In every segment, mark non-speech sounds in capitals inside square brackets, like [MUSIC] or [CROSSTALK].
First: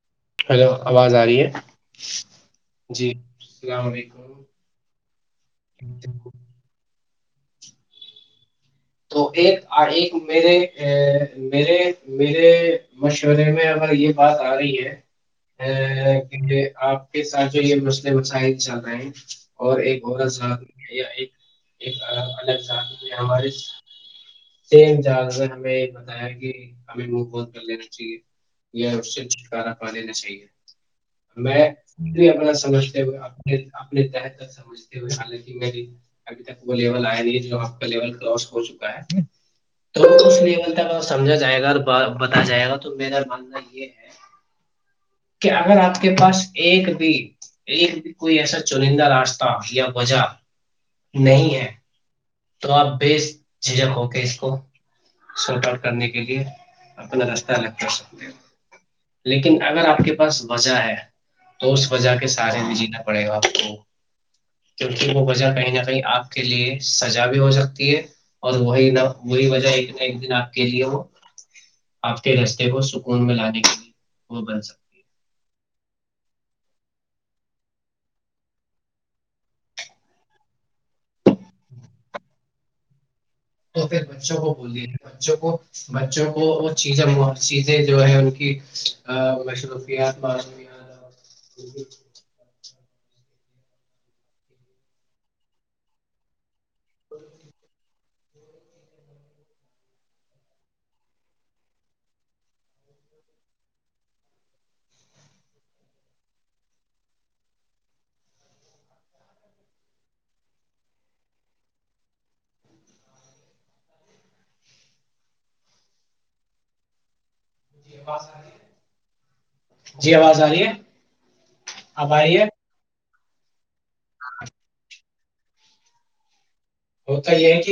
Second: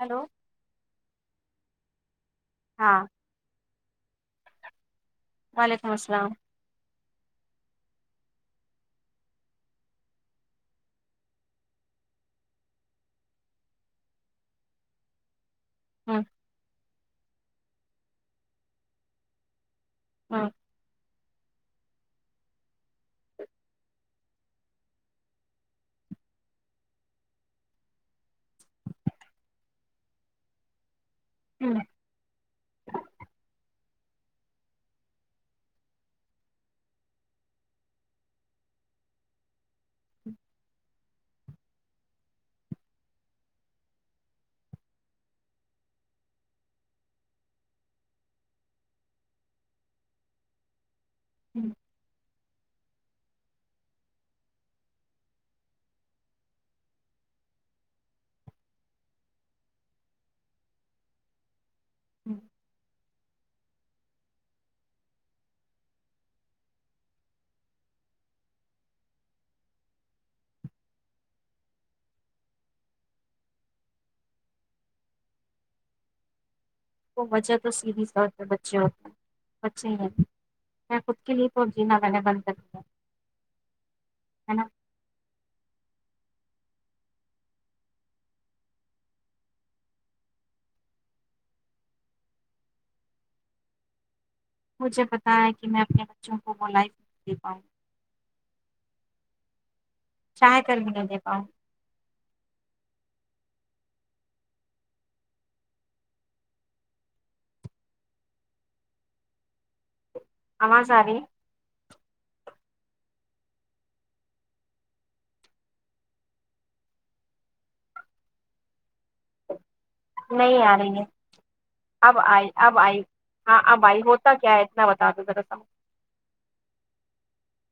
Hello hello آواز آ رہی ہے [UNINTELLIGIBLE] جی [INAUDIBLE] ہاں جی [INAUDIBLE] السلام علیکم [INAUDIBLE] وعلیکم السلام [UNINTELLIGIBLE] تو ایک ایک میرے ا مے میرے مشورے میں اگر یہ بات آ رہی ہے ہوں [UNINTELLIGIBLE] کیکہ آپ [UNINTELLIGIBLE] کے ساتھ جو یہ مسلے مسائل چل رہے ہیں [UNINTELLIGIBLE] اور ایک اور سا ہوں ایک [UNINTELLIGIBLE] ایک الگ الگ ذات میں ہمارے [UNINTELLIGIBLE] سیم جاز نے ہمیں یہ بتایا کہ ہمیں منہ پت کر لینا چاہیے یا اس سے چھٹکارا پا لینا چاہیے [UNINTELLIGIBLE] میں ہوں بھی اپنا سمجھتے ہوئے [UNINTELLIGIBLE] اپنے ت سمجھتے ہوئے حالکہ میری ابھی تک وہ لیول آیای ہے جو آپ کا لیول کراس ہو چکا ہے [UNINTELLIGIBLE] تو اس لیول تک سمجھا جائے گا بتا جائے گا تو میرا ماننا یہ ہے [UNINTELLIGIBLE] کہ اگر آپ کے پاس ایک بھی ایک بھی کوئی ایسا چنندہ راستہ یا وجہ [UNINTELLIGIBLE] نہیں ہے ہوں [UNINTELLIGIBLE] تو آپ ب جھجک ہو کے اس کو شارٹ آٹ کرنے کے لیے اپنا راستہ الگ کر سکتے ہیں لیکن اگر آپ کے پاس وجہ ہے اس وجہ کے ہوں سارے بجیلا پڑے گا آپ کو کیونکہ وہ وجہ کہیں نہ کہیں آپ کے لیے سزا بھی ہو سکتی ہے اور وہی نہ وہی وجہ ایک نہ ایک دن آپ کے لیے وہ آپ کے رستے کو سکون میں لانے کے لیے وہ بن سکتی ہے وہ وجہ تو سیدھیس بچے ہوتے بچے میں خود کے لیے تو جینا بند کرتی ہ تو پھر بچوں کو بولیے بچوں کو بچوں کو وہ چیز چیزیں جو ہے ان کی مصروفت مع مجھے پتا ہے کہ میں اپنے بچوں کو ل ب پا چاہ کر بھی نہیں دے پاؤں امازادی جی ب س نہیں آ رہی ہے اب آ رہی ہے آئی اب آئی ہاں آ بائی ہوتا کیا ہے اتنا بتا دوذرا ا ہوتا یہ ہے کہ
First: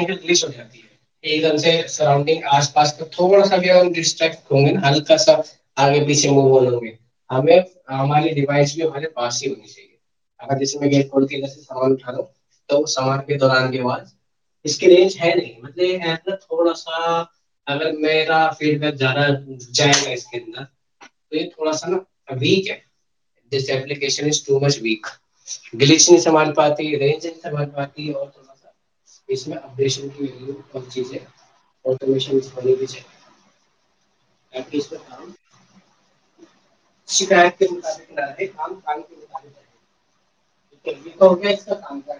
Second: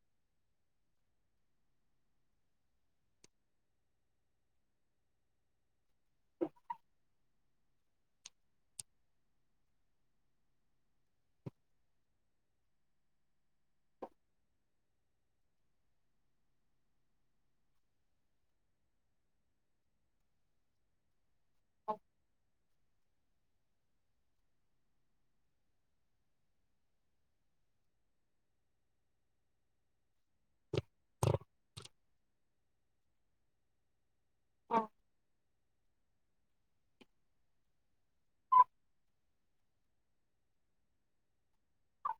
یکل کس ہو جاتی ہے ایک دم سے سراڈگ آس پاس کا تھوڑا سا بھی ڈٹرٹ ہ گے نا ہلکا سا آگے پیچھے م ہوں گے ہم ہماری ڈوائس بھی ہمارے پاس ہی ہونی چاہیے اگر جیسے سام اٹھا لوں تو سامان دوران اس کی رینج ہے نہیں مطل تھوڑا سا اگر میرا فیڈ بیک زیادہ جائے گا اس کے اندر تو یہ تھوڑا سا نابیک ہے ن م و گچ سمان پات رج سم پ ڑا سا اس آریشن کی ویو کم چیز ہےنم شکایت کے مطابقےم بھی تو ہوگے کا کام کر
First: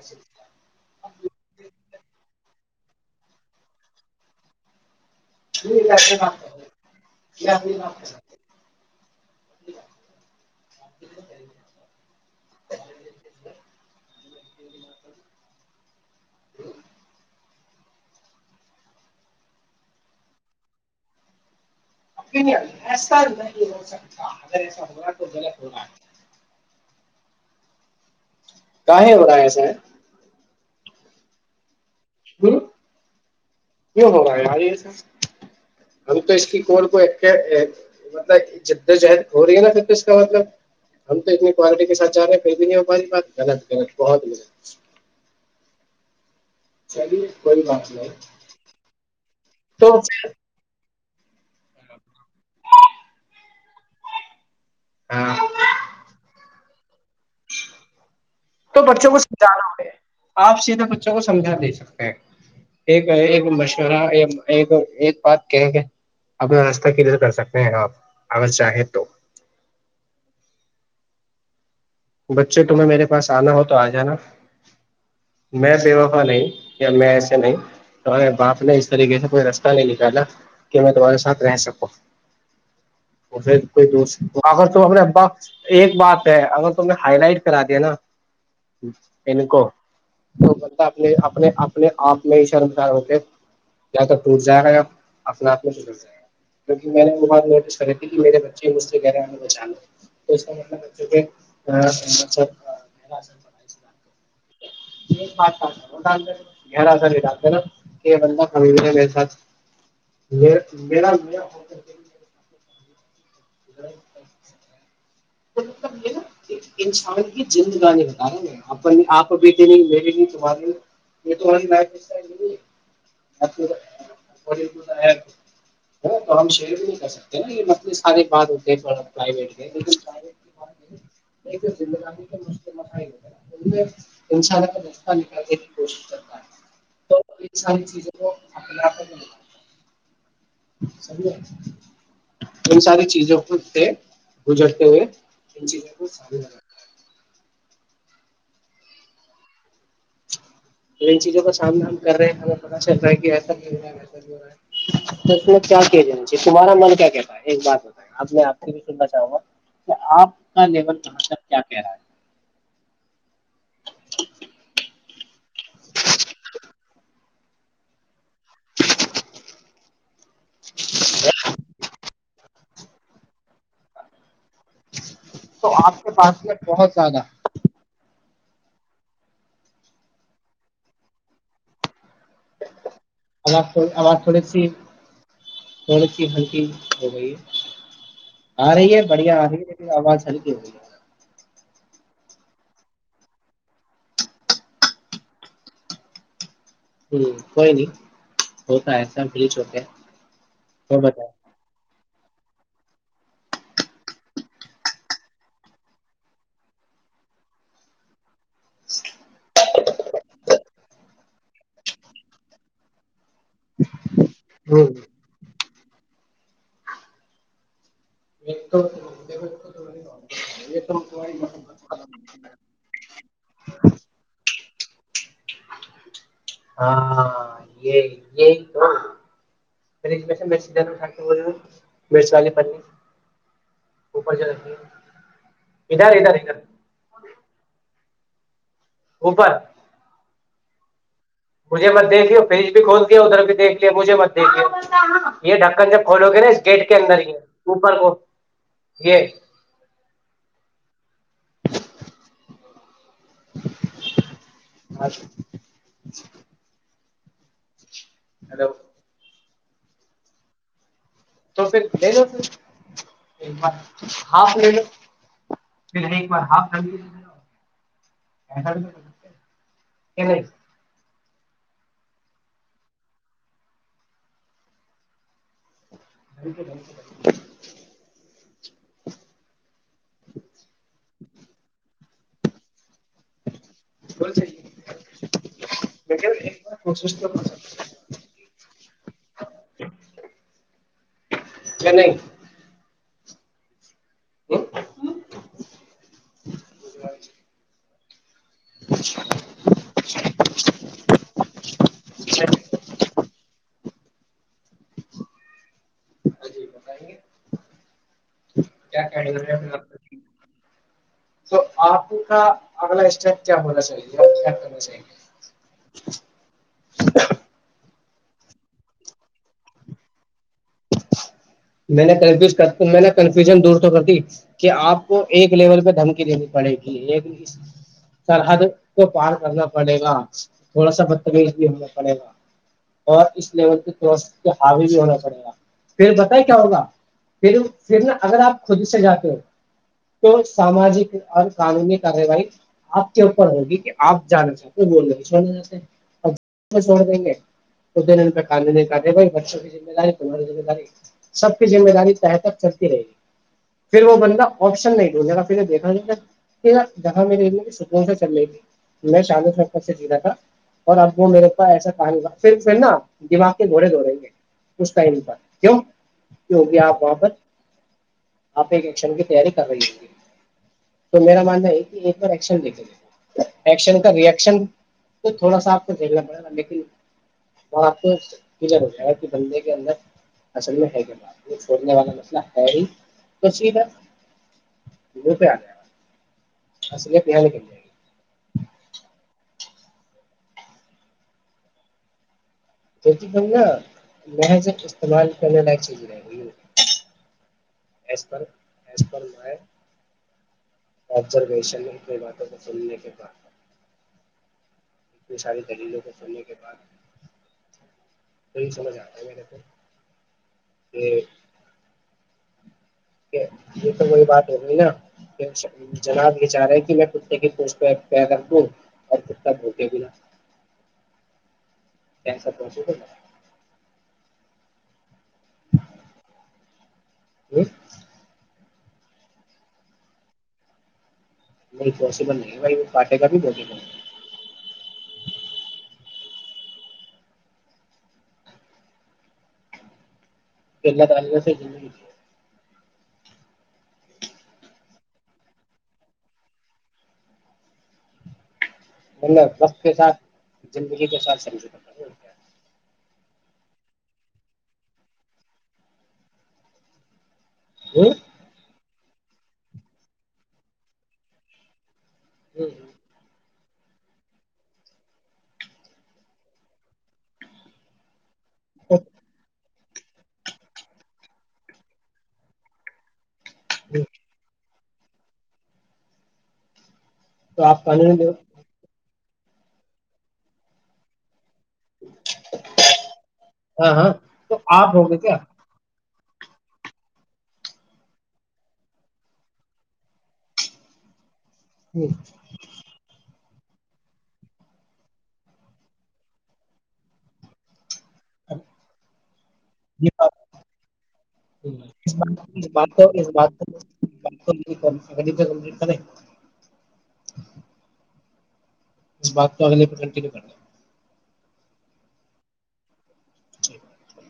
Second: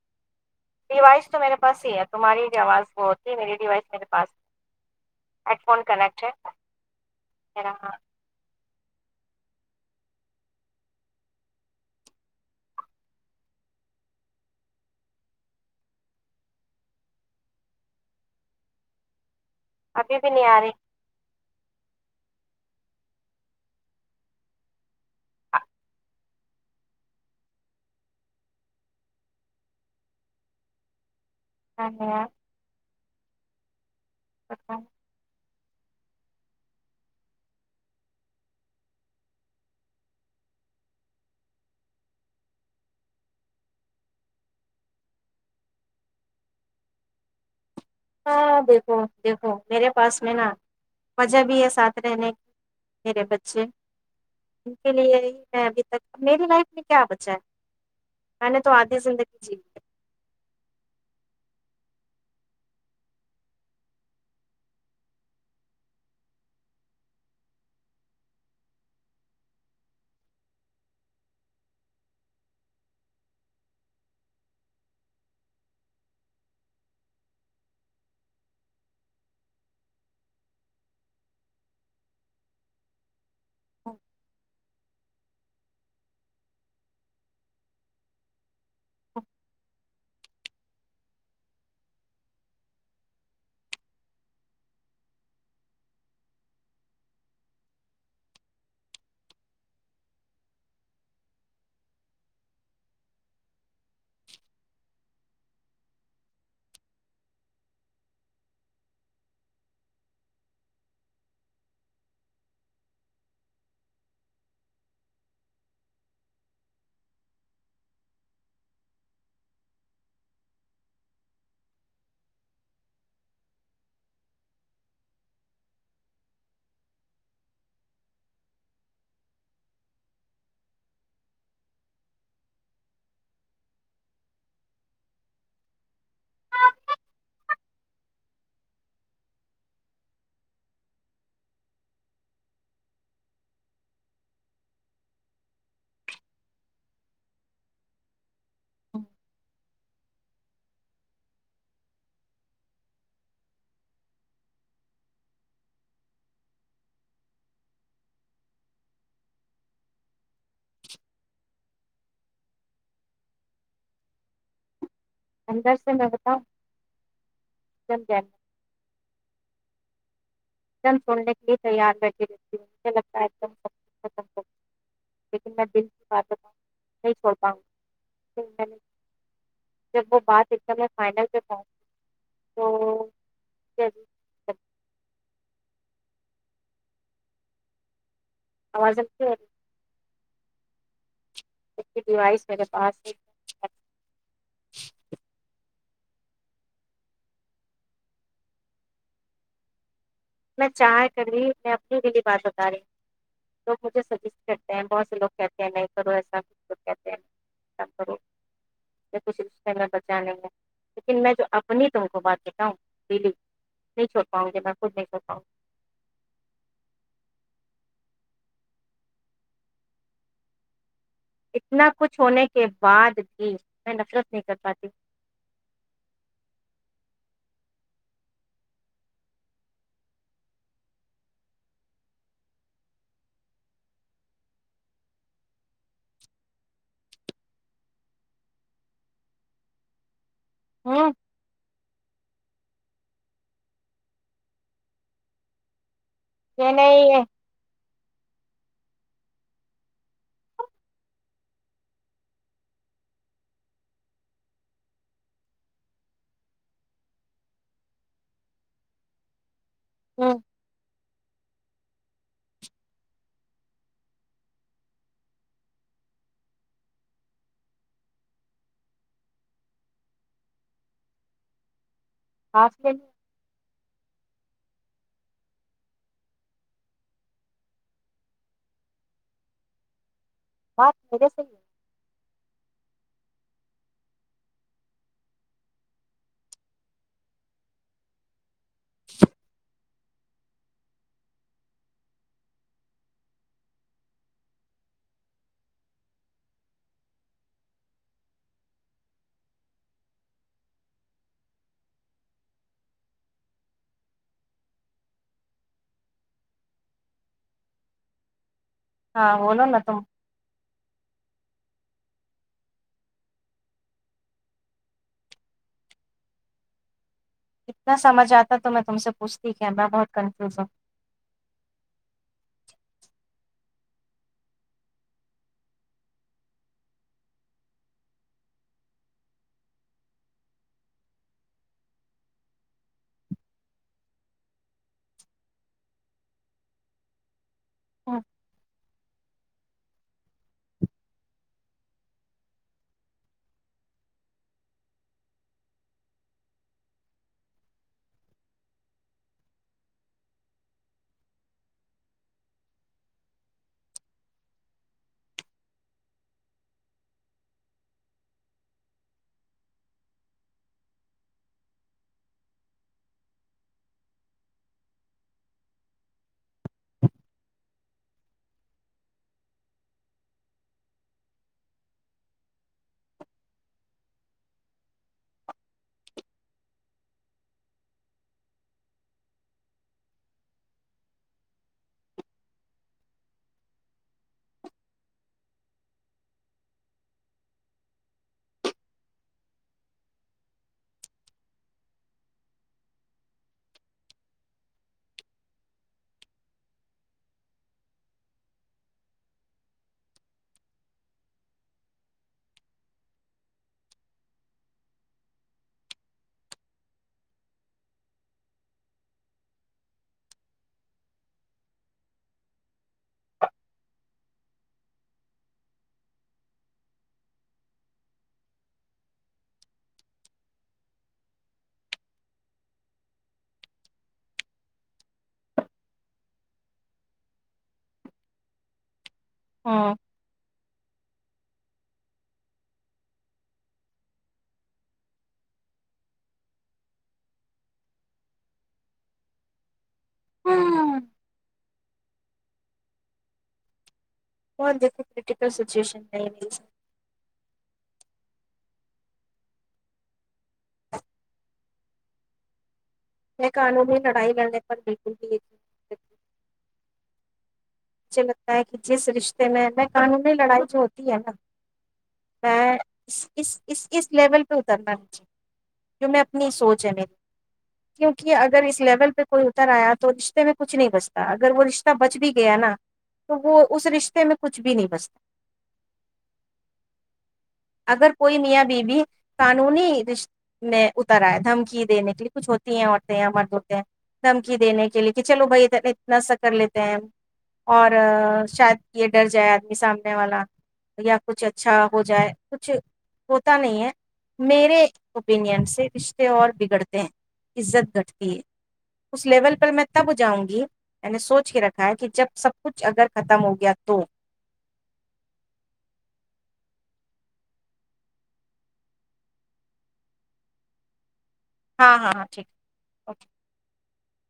ڈیوائس تو میرے پاس ہی ہے تمہاری جو آواز وہ ہوتی ہے میری ڈیوائس میرے پاس ہیڈ فون کنیکٹ ہے میرا ہاں ج [INAUDIBLE] ابھی بھی نہیں آ رہی ایسا نہیں ہو سکتا اگر ایسا ہو رہا تو غلط ہو رہا کایں ہو رہا ہے سر ہ ہاں کی ہوا ہے ماریس ہم تو اس کی کور کو مطلب جد و جہد ہو رہی ہے نا پھر تو اس کا مطلب ہم تو اتنی کوالٹی کے ساتھ جا رہے ہیں کوئی بھی نہیں ہواری بات غلط غلط بہتغل چلیے کوئی بات نہیں ہاں دیکھو دیکھو میرے تو پاس پھر میں نا جب یہ ساتھ رہنے میرے بچے ان کے لیے ہی ہاں میں ابھی تک میری لائف کیا بچا ہے میں نے تو آدھی بچوں کو زندگی جی لی سمجانا ہوگ آپ سیدھا بچوں کو سمجھا دی ایک ایک مشورہ ایک بات کہیں کہ اپنا راستہ کدھر کر سکتے ہیں آپ اگر چاہیں تو بچے تمہیں میرے پاس آنا ہو تو آ جانا میں بے وقا نہیں یا میں ایسے نہیں تمہارے باپ نے اس طریقے سے کوئی رستہ نہیں نکالا کہ میں تمہارے ساتھ رہ سکوں پھر کوئی ہے۔ دور اگر ت اپنے اباپ ایک بات ہے اگر تو ہائی لائٹ کرا دیا نا ان کو تو بندہ اپنے اپنے اپنے آپ میں ہی شرم کار ہوتے یا تو ٹوٹ جائے گا یا اپنے آپ میںر جائے گا کیکہ میں نے وہ بات نوٹس کری تھی کہ میرے بچے مجھ سے گہرے آنےچان تو اس کا مطلب کہ [INAUDIBLE] ات گ ڈتے نا کہ بندہ ک ہے میراتھ م انسان کی جندگانی بتا رہا ن آپ بھی د مے لی تمے یہ تو ہم شر بھی نہیں کر سکتےا یہ مسل سارے تے انان اپنا رہ نکالنے کی کوشش کرتا تو ان ساری چیزوں کو اپنے آ ان ساری چیزوں کو تھ گزرتے ہوئے ان چیزوں کو تو ان چیزوں کا سامنا ہم کر رہے ہیں ہمیں پتتا چل رہا ہے کہ ایسا بھی ہو رہا ہے وسا ہو رہا ہے اس میں کیا کیا ج تمہارا من کیا کہتا ہے ایک بات ہوتا ہے اب میں آپ سے بھی سننا چاہوں گا کہ آپ کا لیول کہاں تک کیا کہ رہا ہے اندر سے لگتا سمج ایک دم سننے کے لیے تیار رہ رہتی ہوں لگتا ہے ایک لیکن میں تو دل آپ کی کے بات پاس میں بہت نہیں زیادہ چھوڑتاا ہوں جب وہ بات اتنا میں فائنل پہ پہنچ تو ااز مجھے آاز عجیب تھڑچھی کونک کی ہھنکی ہو گئی آ رہی آواز ہے ہلکی ہو بڑھیا آ رہی ہے لیکن آواز سلکے بے کی ڈیوائس میرے پاس ہ کوئی نہیں ہوتا ایسا مل چوک میں چاہ کری میں بلی بات بتا رہی لوگ مجھے سجس کرتے ہیں بہت سے لوگ کہتے ہیں نہیں کرو ایسا کہتے ہیںب کرو میں کچھ رشتے میں بچا نہیں ہے لیکن میں جو اپنی تم کو بات دیتا ہوں بلی نہیں چ س کےتا ہ کو د یہ تو دیکھو یہ تمہاری اتنا کچھ محبت ہونے کے بعد بھی میں نفرت نہیں کر پاتی ہاں ہاں یہ یہی تو فریج مرچ والے پ اپر چ ادھر ادھر ادھر اوپر ہاں مجھے مت دیکھ لیا فریج بھی کھول دیا ادھر بھی دیکھ لیا مجھے مت دیک لیا یہ ڈھکن جب ف لو کے نا اس یہ گیٹ کے نہیں اندر ہی ہے اوپر کو ج اچ ہیلو ہوں تو پھر لے لو پ ایک ب ہاف لے لو پھر ایک بار ہسٹریل بک بات میرے سے ہی کیا نہیں [UNINTELLIGIBLE] چ ا جی بتائیں گے کیا گڑ ہاں بولو نا تم وال تو آپ کا اگلا اسٹیپ کیا ہونا چاہیے کیا کرنا چاہیے اتنا سمجھ آتا تو میں تم سے پوچھتی کہ میں بہت کنفیوز ہوں میں کنفیو میں نے کنفیوژن دور تو کر دی کہ آپ کو ایک لیول پہ دھمکی دینی پڑے گی ایک سرحد کو پار کرنا پڑے گا تھوڑا سا بدتمیز بھی ہونا پڑے گا اور اس لیول حاوی بھی ہونا پڑے گا پھر ت کیا ہوگا پھر پھر نا ہوں اگر آپ خود سے جاتے ہو تو ساماجک اور قانونی کاروائی آپ کے اوپر ہوگی کہ آپ جانا چاہتے ہو وہ نہیں چھڑنا چاہتے اور کو چھوڑ دیں گے خ دن ان کا قانونی کاروائی بچوں کیمہ داری پرانی ذم داری سب کی ذمہ داری تہ تک چلتی رہے گی پھر وہ بن گا آپشن نہیں ڈھونجھے گا پھر دیکھا جائےا دیکا میری سک سے چل رہے گی میں شاموں ت سے جا تھا اور اب وہ میرے ایسا کہ نہیں تھا پھر پھر نا دماغ کے دوڑے دھ رہیں گے اس ٹائم پر کیوں کی ہو گیا آپ وہاں پر آپ ایک ایکشن کی تیاری کر رہی ہوںی تو میرا ماننا یہ کہ ایک بار ایکشن لے کے ایکشن کا ر ایکشن تو تھوڑا سا آپ کو دیکھنا پڑے گا لیکن وہ آپ کو کلیئر ہو جائے گا کہ بندے کے اندر اصل میں ہے کیا بات چھوڑنے والا مسئلہ ہے ہی ک تھا پہ آ اصلے پنےنے بول ن محذ استعمال کرنے لائ چیز رہ گی ز م آبزرویشن اپنی باتوں کو سننے کے بع اتنی ساری دلیلوں کو سننے کے بعد وہی سمجھ آتا ہے میرے تو [INAUDIBLE] یہ تو وہی بات ہوگی نا جناب یہ چاہ رہے کہ میں کتے کی پوچ پہ پیدم اور کتا بھکے گلا کیسا پہنچے گا [INAUDIBLE] [INAUDIBLE] نہیں پوسبل نہیں بھائی وہ پٹے کاا بھی پکبل نہیں ہوں پہلا تاریق سے ج کون دیکھو کرٹیکل سچویشن نہیں رہ مطلب وقت کے ساتھ زندگی کے ساتھ سمج یہ قانونی لڑائی لڑنے پر بالکل بھی مجھے لگتا ہے کہ جس رشتے میں میں قانونی لڑائی جو ہوتی ہے نا ا اس اس اس لیول پہ اترنا ماہیے جو میں اپنی سوچ ہے میری کیونکہ کہ اگر اس لیول پہ کوئی اتر آیا تو تو رشتے میں کچھ نہیں بچتا اگر وہ رشتہ بچ بھی گیا نا تو وہ اس رشتے میں کچھ بھی نہیں [INAUDIBLE] تو آپ اگر قانون دے, کوئی میاں بیوی قانونی رشتے میں اترا ہے دھم دمکی دینے کے لیے کچھ ہوتی ہیں عورتیں ہیں مرد ہوتے ہیں ہاں ہاں دھمکی تو دینے آپ کے لیے ہوگے کہ کیا چلو بھائی نا س کر لیتے ہیں اور شاید یہ ڈر جائے آدمی سامنے والا یا کچھ اچھا ہو جائے ہوتا نہیں ہے میرے اوپینین سے رشتے اور بگڑتے ہیں عزت گٹتے اس لیول پر میں یہ تب جاؤں بات گی میں نے سوچ کے رکھا ہے کہ جب سب اس بات اس کچھ بات اگر کو اس ختم بات ہو گیا تو کو بات کو اگلی پہ کمپلیٹ کریں [INAUDIBLE] اس بات تو اگلے کنٹینیو کرنا ہاں ہاں ہاں ٹھیک ہے اوکے [INAUDIBLE]